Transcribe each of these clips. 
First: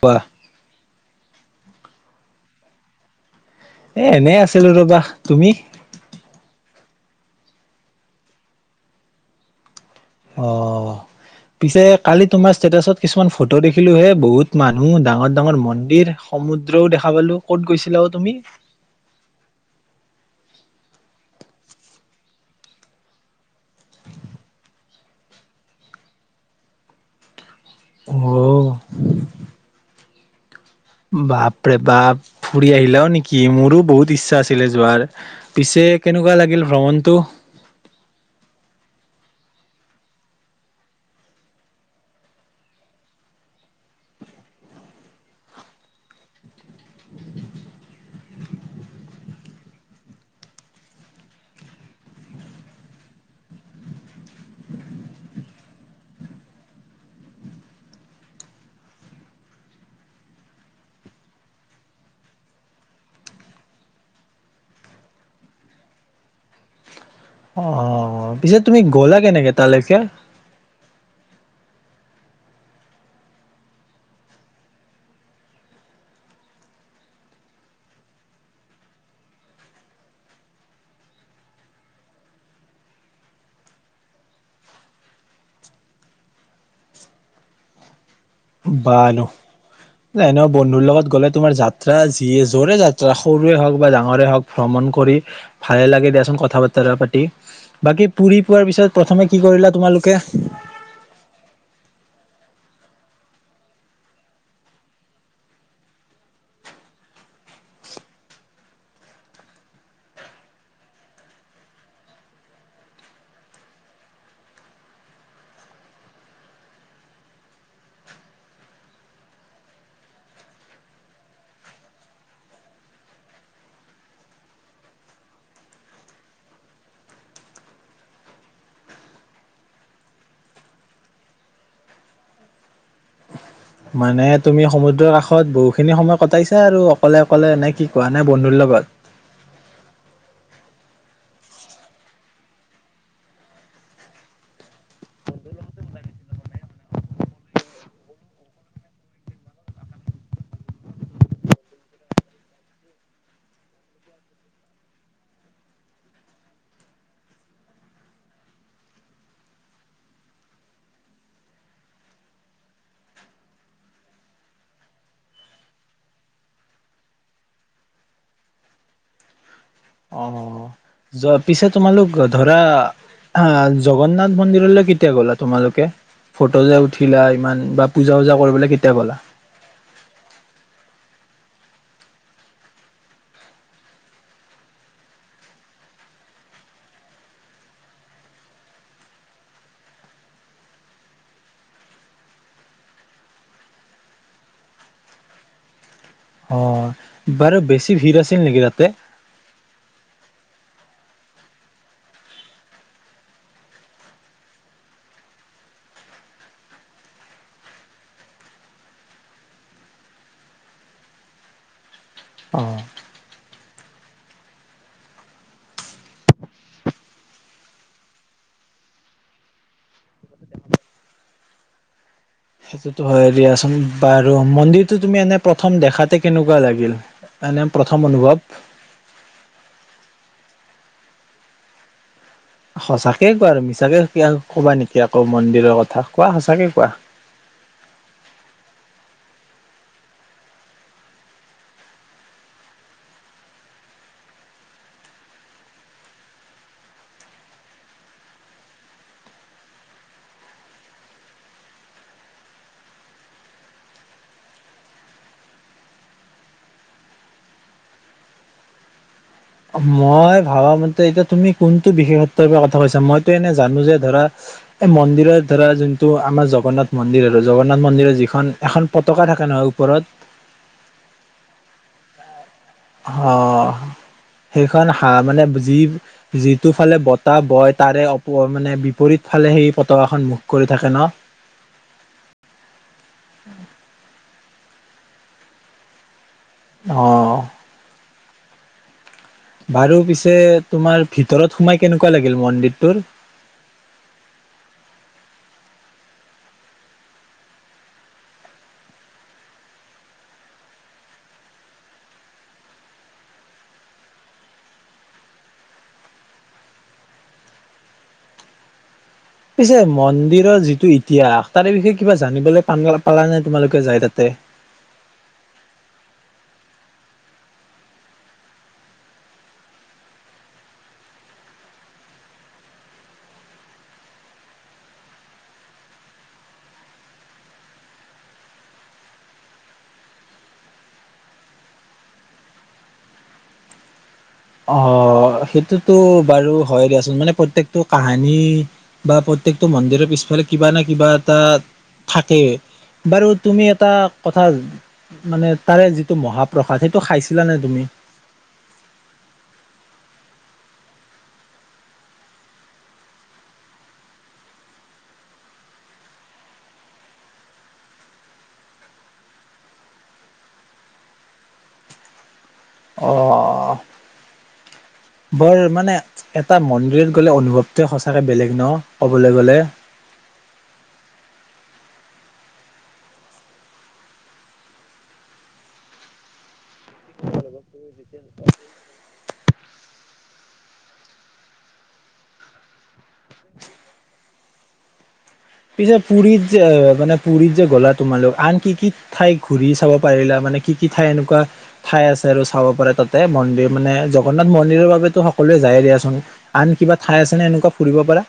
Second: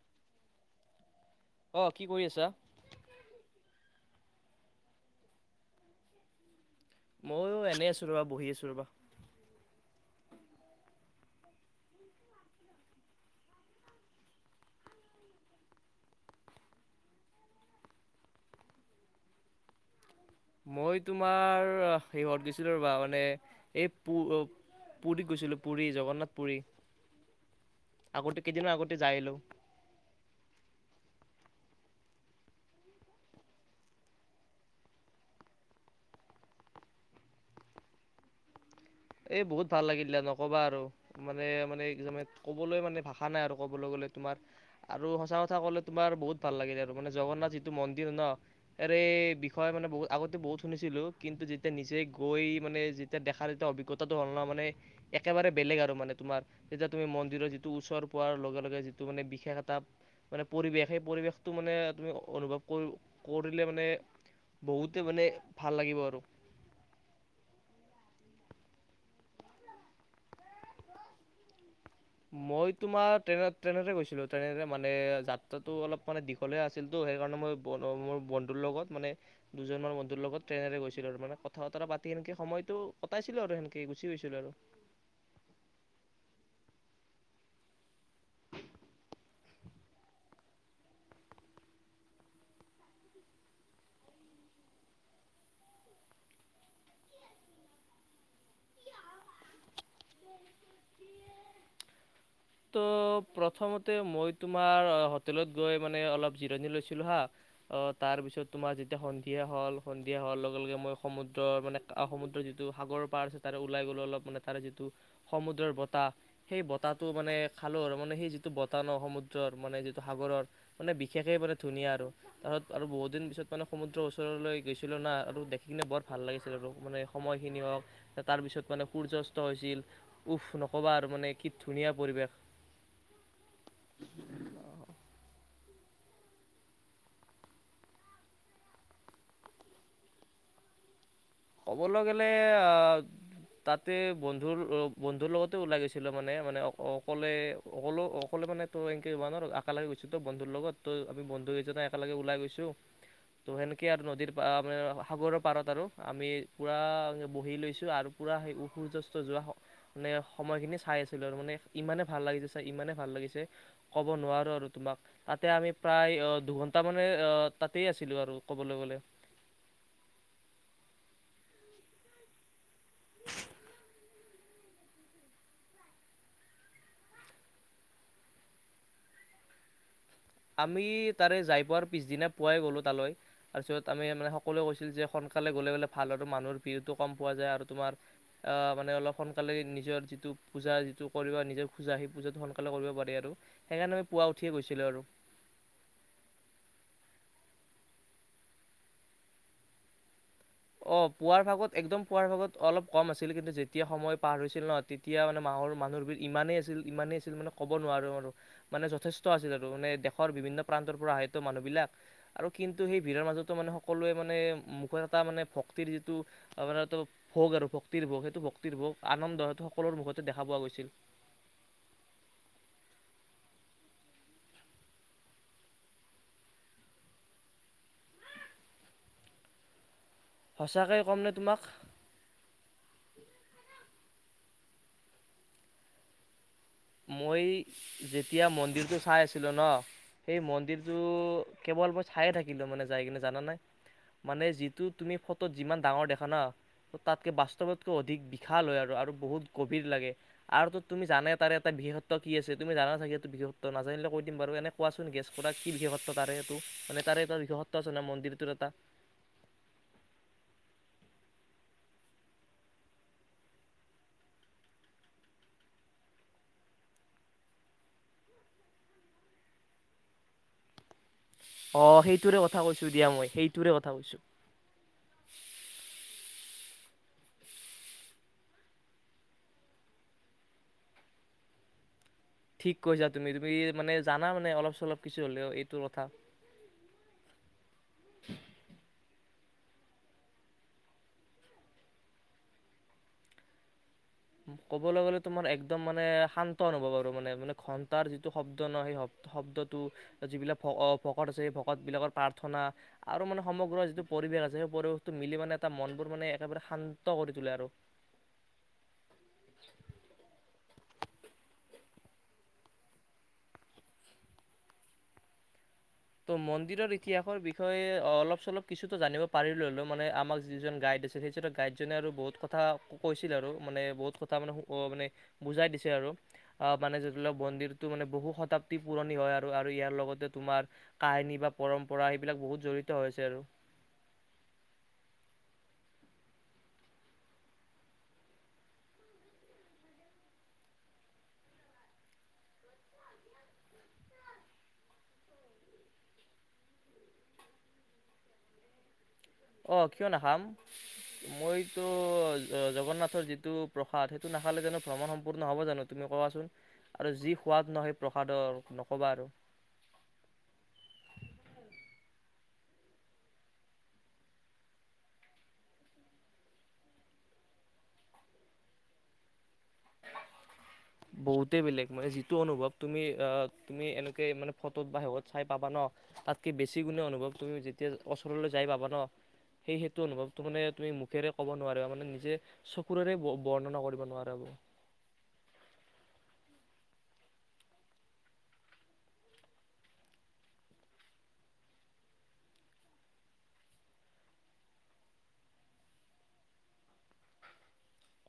কোৱা। অহ কি কৰি আছা? এ এনে আছিলো ৰবা। তুমি? ময়ো এনে আছো ৰবা, বহি আছোঁ ৰবা। অ', পিছে কালি তোমাৰ ষ্টেটাচত কিছুমান ফটো দেখিলো হে বহুত মানুহ ডাঙৰ-ডাঙৰ মন্দিৰ সমুদ্ৰও দেখা পালো। ক'ত গৈছিলা অ' তুমি? মই তোমাৰ সিহঁত গৈছিলো ৰবা মানে এই পুৰীত গৈছিলো, পুুৰী জগন্নাথ পুুৰী। অ আগতে কেইদিনমান আগতে যাই আহিলো। বাপৰে বাপ ফুৰি আহিলাও নেকি? মোৰো বহুত ইচ্ছা আছিলে যোৱাৰ পিছে কেনেকুৱা লাগিল ভ্ৰমণটো? এই বহুত ভাল লাগিলে নকবা আৰু মানে মানে ক'বলৈ মানে ভাষা নাই আৰু ক'বলৈ গ'লে তোমাৰ আৰু সঁচা কথা ক'লে তোমাৰ বহুত ভাল লাগিলে আৰু মানে জগন্নাথ যিটো মন্দিৰ ন ইয়াৰে বিষয় মানে বহুত আগতে বহুত শুনিছিলো কিন্তু যেতিয়া নিজে গৈ মানে যেতিয়া দেখাৰ যেতিয়া অভিজ্ঞতা তাত হ'ল ন মানে একেবাৰে বেলেগ আৰু মানে তোমাৰ। যেতিয়া তুমি মন্দিৰৰ যিটো ওচৰ পোৱাৰ লগে লগে যিটো মানে বিশেষ এটা মানে পৰিৱেশ সেই পৰিৱেশটো মানে তুমি অনুভৱ কৰিলে মানে বহুতে মানে ভাল লাগিব আৰু। অ পিছে তুমি গ'লা কেনেকে তালেকে? মই তোমাৰ ট্ৰেইনত ট্ৰেইনতে গৈছিলো। ট্ৰেইনেৰে মানে যাত্ৰাটো অলপ মানে দীঘলযাহে আছিলতো সেইকাৰণে মই মোৰ বন্ধুৰ লগত মানে দুজনমানান বন্ধুৰ লগত ট্ৰেইনেৰে গৈছিলো আৰু মানে কথা বতৰা পাতি সেনেকে সময়তটো কটাইছিলো আৰু সেনেকে গুচি গৈছিলো আৰু। বাৰু। এনেও বন্ধুৰ লগত গলে তোমাৰ যাত্ৰা যিয়ে যৰে যাত্ৰা সৰুৱ হওক বা ডাঙৰে হওক ভ্ৰমণ কৰি ভালে লাগে দিয়াচোন কথা-বতৰা পাতি। বাকী পুৰী পোৱাৰ পিছত প্ৰথমে কি কৰিলা তোমালোকে? ত' প্ৰথমতে মই তোমাৰ হোটেলত গৈ মানে অলপ জিৰণি লৈছিলোঁ হা, অ' তাৰপিছত তোমাৰ যেতিয়া সন্ধিয়া হ'ল, সন্ধিয়া হোৱাৰ লগে লগে মই সমুদ্ৰৰ মানে সমুদ্ৰৰ যিটো সাগৰৰ পাৰ আছে তাৰে ওলাই গ'লো অলপ মানে তাৰে যিটো সমুদ্ৰৰ বতাহ সেই বতাহ মানে খালো আৰু মানে সেই যিটো বতাহ ন সমুদ্ৰৰ, মানে যিটো সাগৰৰ মানে বিশেষে মানে ধুনীয়া আৰু তাৰ আৰু বহুত দিন পিছত মানে সমুদ্ৰৰ ওচৰলৈ গৈছিলো না আৰু দেখি কিনে বৰ ভাল লাগিছিল আৰু মানে সময়খিনি হওক তাৰপিছত মানে সূৰ্য অস্ত হৈছিল, উফ! নক'বা আৰু মানে কি ধুনীয়া পৰিৱেশ। মানে তুমি সমুদ্ৰৰ কাষত বহুখিনি সময় কটাইছা আৰু অকলে-অকলে নে কি কোৱা নে বন্ধুৰ লগত? ক'বলৈ গ'লে আহ তাতে বন্ধুৰ বন্ধুৰ লগতে ওলাই গৈছিলো মানে, মানে অ', অকলে অকলেও অকলে মানেতো এনেকে যাব নোৱাৰ, একেলগে গৈছোঁতো বন্ধুৰ লগত, ত' আমি বন্ধুকেইজননে একেলগে ওলাই গৈছোঁ ত' সেনেকৈ আৰু নদীৰ পাৰত সাগৰৰ পাৰত আৰু আমি পুৰা বহি লৈছো আৰু পুৰা সেই সূৰ্য অস্ত যোৱা মানে সময়খিনি চাই আছিলো আৰু মানে ইমানে ভাল লাগিছে চাই, ইমানে ভাল লাগিছে কব নোৱাৰো আৰু তোমাক তাতে আমি প্ৰায় দুঘন্টা মানে অহ তাতেই আছিলো আৰু কবলৈ গ'লে যোৱাৰ পিছে তোমালোক ধৰা হা, জগন্নাথ মন্দিৰলৈ কেতিয়া গ'লা তোমালোকে, ফটো যে উঠিলা ইমান বা পূজা- চুজা কৰিবলৈ কেতিয়া গ'লা? আমি তাৰে যাই পোৱাৰ পিছদিনা পুৱাই গ'লোঁ তালৈ। তাৰপিছত আমি মানে সকলোৱে কৈছিল যে সোনকালে গ'লে বোলে ভাল আৰু মানুহৰ ভীৰটো কম পোৱা যায় আৰু তোমাৰ মানে অলপ সোনকালে নিজৰ যিটো পূজা যিটো কৰিব নিজৰ খোজা সেই পূজাটো সোনকালে কৰিব পাৰি আৰু সেইকাৰণে আমি পুৱা উঠিয়ে গৈছিলোঁ আৰু। অ', বাৰু বেছি ভিৰ আছিল নেকি তাতে? অ পুৱাৰ ভাগত একদম পুৱাৰ ভাগত অলপ কম আছিল, কিন্তু যেতিয়া সময় পাৰ হৈছিল ন, তেতিয়া মানে মাহৰ মানুহৰ ভিৰ ইমানেই আছিল-ইমানেই আছিল মানে ক'ব নোৱাৰো আৰু, মানে যথেষ্ট আছিল আৰু মানে দেশৰ বিভিন্ন প্ৰান্তৰ পৰা আহে তো মানুহবিলাক আৰু অ কিন্তু সেই ভিৰৰ মাজতো মানে সকলোৱে মানে মুখত এটা মানে ভক্তিৰ টো আপোনাৰ ভোগ আৰু ভক্তিৰ ভোগ সেইটো ভক্তিৰ ভোগ আনন্দ, সেইটো সকলৰে মুখতে দেখা পোৱা গৈছিল। সেইটোতো হয় দিয়াচোন। বাৰু মন্দিৰটো তুমি এনে প্ৰথম দেখাতে কেনেকুৱা লাগিল, এনে প্ৰথম অনুভৱ? সঁচাকয়ে ক'ম নে তোমাক? সঁচাকে কোৱা আৰু মিছাকে কবা নেকি আকৌ মন্দিৰৰ কথা? কোৱা সঁচাকে ক মই যেতিয়া মন্দিৰ টো চাই আছিলো ন, সেই মন্দিৰটো কেৱল মই চায়ে থাকিলো মানে যাই কিনে জানা নে? মানে যিটো তুমি ফটোত যিমান ডাঙৰ দেখা ন, তাতকে বাস্তৱতকৈ অধিক বিশাল হয় আৰু বহুত গভীৰ লাগে আৰু তুমি জানাই তাৰে বিশেষত্ব কি আছে তুমি জানা চাগে এইটো বিশেষত্ব, নাজানিলে কৈ দিম বাৰু। এনে কোৱাচোন গেছ কৰা কি বিশেষত্ব তাৰে এইটো, মানে তাৰে এটা বিশেষত্ব আছে নহয় মন্দিৰটোৰ এটা? মই ভাবা মতে এতিয়া তুমি কোনটো বিশেষত্বৰ পৰা কথা কৈছা। মইতো এনে জানো যে ধৰা, এই মন্দিৰত ধৰা যোনটো আমাৰ জগন্নাথ মন্দিৰ আৰু জগন্নাথ মন্দিৰৰ যিখন এখন পতকা থাকে নহয় ওপৰত, অঁ সেইটোৰে কথা কৈছো দিয়া মই সেইটোৰে অ', কথা কৈছো সেইখন হা মানে যি যিটো ফালে বতাহ বয়, তাৰে মানে বিপৰীত ফালে সেই পতাকাখন মুখ কৰি থাকে ন? ঠিক কৈছা তুমি-তুমি মানে জানা মানে অলপ চলপ কিছু হলেও এইটো কথা। অ বাৰু পিছে তোমাৰ ভিতৰত সোমাই কেনেকুৱা লাগিল মন্দিৰটোৰ? ক'বলৈ গ'লে তোমাৰ একদম মানে শান্ত অনুভৱ আৰু মানে -মানে ঘন্টাৰ যিটো শব্দ ন? সেই শব্দটো যিবিলাক ভকত আছে সেই ভকতবলাকৰ প্ৰাৰ্থনা আৰু মানে সমগ্ৰ যিটো পৰিৱেশ আছে সেই পৰিৱেশটো মিলি মানে তটা মনবোৰ মানে একেবাৰে শান্ত কৰি তোলে আৰু। পিছে মন্দিৰৰ যিটো ইতিহাস তাৰে বিষয়ে কিবা জানিবলৈ পাম পালা নাই তোমালোকে যাই তাতে? মন্দিৰৰ ইতিহাসৰ বিষয়ে অলপ চলপ কিছুটো জানিব পাৰিলো হ'লেও, মানে আমাক যিজন গাইড আছিল সেই গাইডজনে আৰু বহুত কথা কৈছিল আৰু মানে বহুত কথা মানে-মানে বুজাই দিছে আৰু আহ মানে য লওক মন্দিৰটো মানে বহু শতাবদী পুৰণি হয় আৰু-আৰু ইয়াৰ লগতে তোমাৰ কাহিনী বা পৰম্পৰা সেইবিলাক বহুত জড়িত হৈছে আৰু। অ সেইটোতো বাৰু হয় দিয়াচোন, মানে প্ৰত্যেকটো কাহানী বা প্ৰত্যেকটো মন্দিৰৰ পিছফালে কিবা নে কিবা এটা থাকেই। বাৰু তুমি এটা কথা, মানে তাৰে যিটো মহাপ্ৰসাদ সেইটো খাইছিলানে তুমি? আহ কিয় নাখাম? মইতো জগন্নাথৰ যিটো প্ৰসাদ সেইটো নাখালে জানো ভ্ৰমণ সম্পূৰ্ণ হ'ব জানো তুমি কবাচোন? আৰু যি সোৱাদ ন সেই প্ৰসাদৰ, নকবা আৰু। অ' বৰ মানে এটা মন্দিৰত গলে অনুভৱটোৱে সঁচাকে বেলেগ ন? ক'বলৈ গলে। বহুতেই বেলেগ মানে যিটো অনুভৱ তুমি-তুমি এনেকে মানে ফটোত বা শেষত চাই পাবা ন? তাতকে বেছি গুণে অনুভৱ তুমি যেতিয়া ওচৰলৈ যাই পাবা ন? সেই-সেইটো অনুভৱটো মানে তুমি মুখেৰে ক'ব নোৱাৰা মানে নিজে চকুৰে বৰ্ণনা কৰিব নোৱাৰা। পিছে পুৰীত যে? মানে পুৰীত যে গ'লা তোমালোক, আন কি-কি ঠাইত ঘূৰি চাব পাৰিলা, মানে কি-কি ঠাই এনেকুৱা, ঠাই আছে আৰু চাব পাৰা তাতে মন্দিৰ মানে জগন্নাথ মন্দিৰৰ বাবেতো সকলোৱে যায় দিয়াচোন, আন কিবা ঠাই আছে নে এনেকুৱা ফুৰিব পাৰা?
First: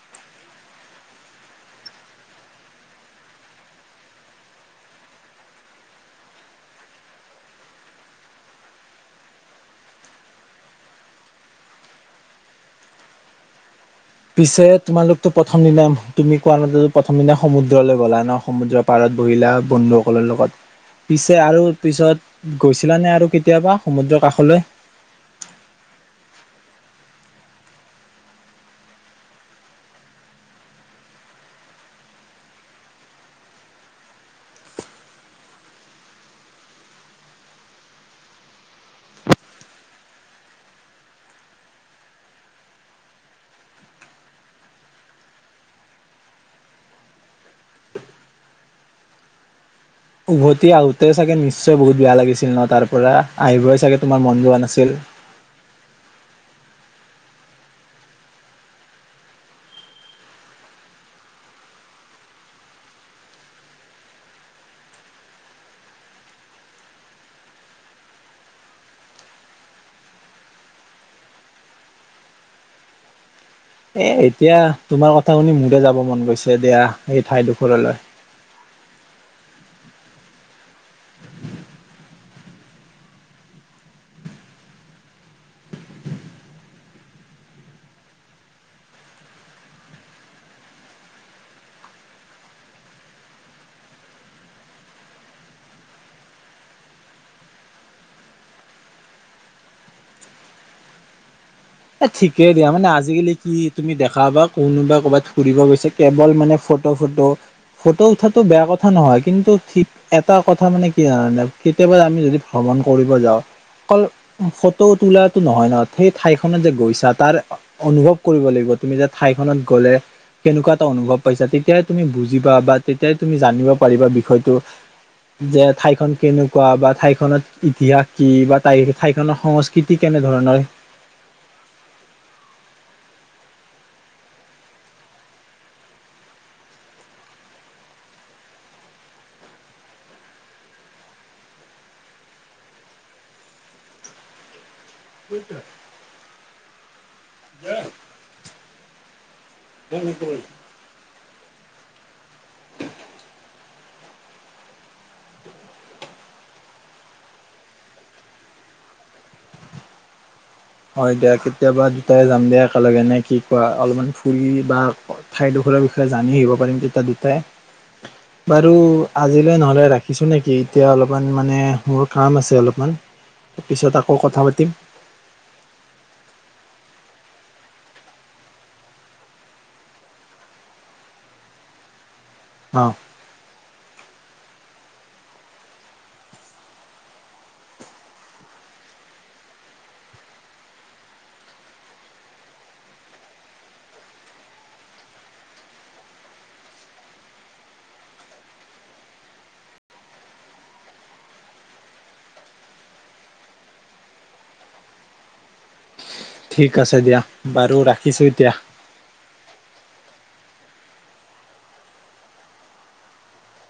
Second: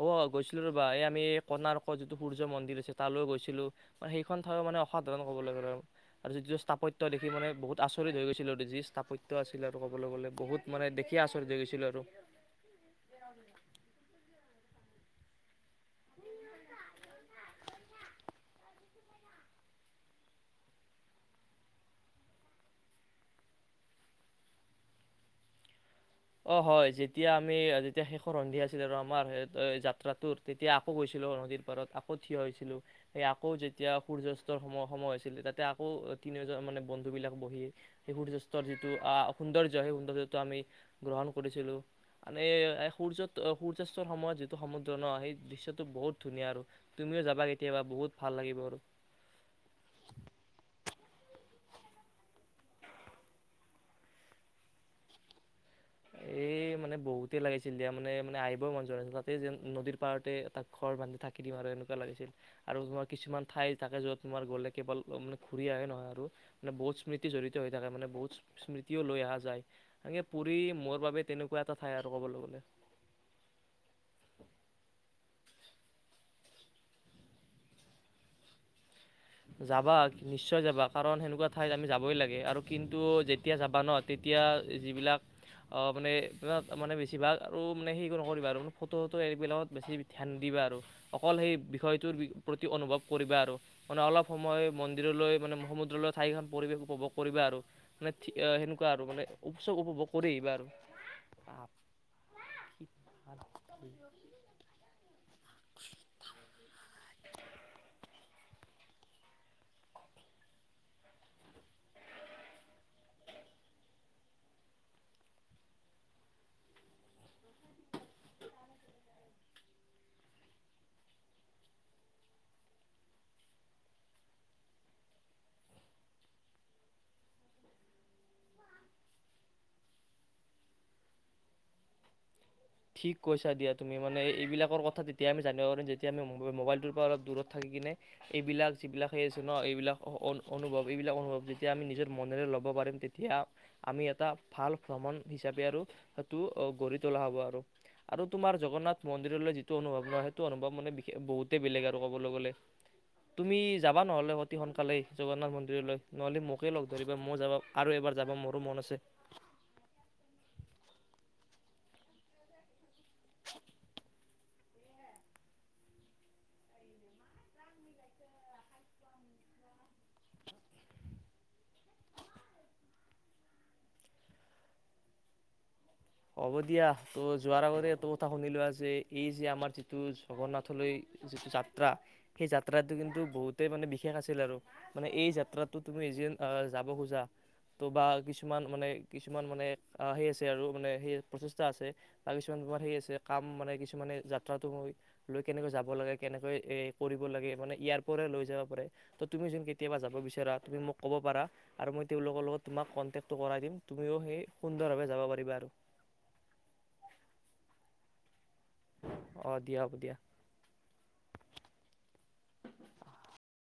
অ গৈছিলো ৰ'বা, এই আমি এই কৰ্ণাটকৰ যিটো সূৰ্য মন্দিৰ আছে তালৈ গৈছিলো, মানে সেইখন ঠাইো মানে অসাধাৰণ ক'বলৈ গ'লে আৰু যিটো স্থাপত্য দেখি মানে বহুত আচৰিত হৈ গৈছিলো আৰু যি স্থাপত্য আছিল আৰু ক'বলৈ গলে বহুত মানে দেখি আচৰিত হৈ গৈছিলো আৰু। পিছে তোমালোকতটো প্ৰথম দিনা তুমি কোৱা মতেটো প্ৰথম দিনা সমুদ্ৰলৈ গলা ন? সমুদ্ৰৰ পাৰত বহিলা বন্ধুসকলৰ লগত, পিছে আৰু পিছত গৈছিলানে আৰু কেতিয়াবা সমুদ্ৰৰ কাষলৈ? হয় যেতিয়া আমি, যেতিয়া শেষৰ সন্ধি আছিলে আৰু আমাৰ যাত্ৰাটোৰ, তেতিয়া আকৌ গৈছিলো নদীৰ পাৰত আকৌ থিয় হৈছিলো। সেই আকৌ যেতিয়া সূৰ্যাস্তৰ সময় সময় হৈছিলে তাতে আকৌ তিনিওজন মানে বন্ধু বিলাক বহি সেই সূৰ্যয়াস্তৰ যিটো সৌন্দৰ্য্য সেই সৌন্দৰ্যটো আমি গ্ৰহণ কৰিছিলো। মানে সূৰ্য-সূৰ্যাস্তৰ সময়ত যিটো সমুদ্ৰ ন? সেই দিশয় বহুত ধুনীয়া আৰু তুমিও যাবা কেতিয়াবা বহুত ভাল লাগিব আৰু। উভতি আহোঁতে চাগে নিশ্চয় বহুত বেয়া লাগিছিল ন তাৰ পৰা? আহিবই চাগে তোমাৰ মন যোৱা নাছিল। এই মানে বহুতেই লাগিছিল দিয়া, মানে-মানে আহিবই মন যোৱা নাছিল তাতে যেন নদীৰ পাৰতে তাক ঘৰ বান্ধি থাকি দিম আৰু এনেকুৱা লাগিছিল। আৰু তোমাৰ কিছুমান ঠাই থাকে য'ত তোমাৰ গ'লে কেৱল মানে ঘূৰি আহে নহয় আৰু মানে বহুত স্মৃতি জড়িত হৈ থাকে মানে বহুত স্মৃতিও লৈ অ আহা যায় এনেকে পুৰি মোৰ বাবে তেনেকুৱা এটা ঠাই আৰু ক'বলৈ গ'লে। এ এতিয়া তোমাৰ কথা শুনি মোৰে যাব মন গৈছে দিয়া, এই ঠাইডোখৰলৈ। যাবা, নিশ্চয় যাবা কাৰণ সেনেকুৱা ঠাইত আমি যাবই লাগে। আৰু কিন্তু যেতিয়া যাবা ন, তেতিয়া যিবিলাক মানে-মানে বেছিভাগ আৰু মানে হেৰি নকৰিবা আৰু ফটোটো এইবিলাকত বেছি ধ্যান দিবা আৰু। অকল সেই বিষয়টোৰ প্ৰতি অনুভৱ কৰিবা আৰু। মানে অলপ সময় মন্দিৰলৈ মানে সমুদ্ৰলৈ ঠাইখন পৰিৱেশ উপভোগ কৰিবা আৰু। মানে সেনেকুৱা আৰু মানে উপচ উপভোগ কৰি আহিবা আৰু। এ ঠিকেই দিয়া মানে আজিকালি কি তুমি দেখা বা কোনোবা কৰ'ৰবাত ফুৰিব গৈছে কেৱল মানে ফটো-ফটো। ফটো উঠটো বেয়া কথা নহয় কিন্তু ঠিক এটা কথা মানে কি জানানে? কেতিয়াবা আমি যদি ভ্ৰমণ কৰিব যাওঁ অকল ফটো তোলাটো নহয় নহ? সেই ঠাই যে গৈছা, তাৰ অনুভৱ কৰিব লাগিব তুমি যে ঠাইখনত গ'লে কেনেকুৱা এটা অনুভৱ পাইছা, তেতিয়াই তুমি বুজিবা বা তেতিয়াই তুমি জানিব পাৰিবা বিষয়টো যে ঠাইখন কেনেকুৱা বা ঠাইখনত ইতিহাস কি বা ঠাই খনৰ সংস্কৃতি কেনেধৰণৰ? ঠিক কৈছা দিয়া তুমি। মানে এইবিলাকৰ কথা তেতিয়া আমি জানিব পাৰিম যেতিয়া আমি মোবাইলটোৰ পৰা অলপ দূৰত থাকি কিনে এইবিলাক যিবিলাক হেই আছে ন? এইবিলাক অনুভৱ-এইবিলাক অনুভৱ যেতিয়া আমি নিজৰ মনেৰে ল'ব পাৰিম তেতিয়া আমি এটা ভাল ভ্ৰমণ হিচাপে আৰু সেইটো গঢ়ি তোলা হ'ব আৰু। আৰু তোমাৰ জগন্নাথ মন্দিৰলৈ অনুভৱ নহ সেইটো অনুভৱ মান বহুতেই বেলেগ আৰু ক'বলৈ গলে। তুমি যাবা নহলে অতি সোনকালেই জগন্নাথ মন্দিৰলৈ, নহ'লে মোকে লগ ধৰিবা মই যাবা আৰু এবাৰ যাবা মোৰো মন আছে। হয় দিয়া কেতিয়াবা দুটাই যাম দিয়া একেলগে নে কি কোৱা, অলপমান ফুৰি বা ঠাইডোখৰৰ বিষয়ে জানি আহিব পাৰিম তেতিয়া দুটাই বাৰু আজিলৈ নহলে ৰাখিছো নেকি এতিয়া অলপ মানে মোৰ কাম আছে অলপ মানে পিছত আকৌ কথা পাতিম। হ'ব দিয়া ত' যোৱাৰ আগতে এইটো কথা শুনিলোৱা যে এই যে আমাৰ যিটো জগন্নাথলৈ যিটো যাত্ৰা সেই অ যাত্ৰাটো কিন্তু বহুতে মানে বিশেষ বিশেষ আছিল আৰু মানে এই যাত্ৰাতটো তুমি এ যে যাব খোজা ত' বা কিছুমান মানে কিছুমান মানে সেই আছে আৰু মানে সেই প্ৰচেষ্টা আছে বা কিছুমান তোমাৰ সেই আছে কাম মানে কিছুমানে যাত্ৰাটো ম লৈ কেনেকৈ যাব লাগে কেনেকৈ এই কৰিব লাগে মানে ইয়াৰ পৰা লৈ যাব পাৰে। তো তুমি যোন কেতিয়াবা যাব বিচাৰা তুমি মোক ক'ব পাৰা আৰু মই তেওঁলোকৰ লগত তোমাক কণ্টেক্টটো কৰাই দিম তুমিও সেই সুন্দৰভাৱে যাব পাৰিবা আৰু ঠিক আছে দিয়া বাৰু ৰাখিছো এতিয়া অ দিয়ক দিয়া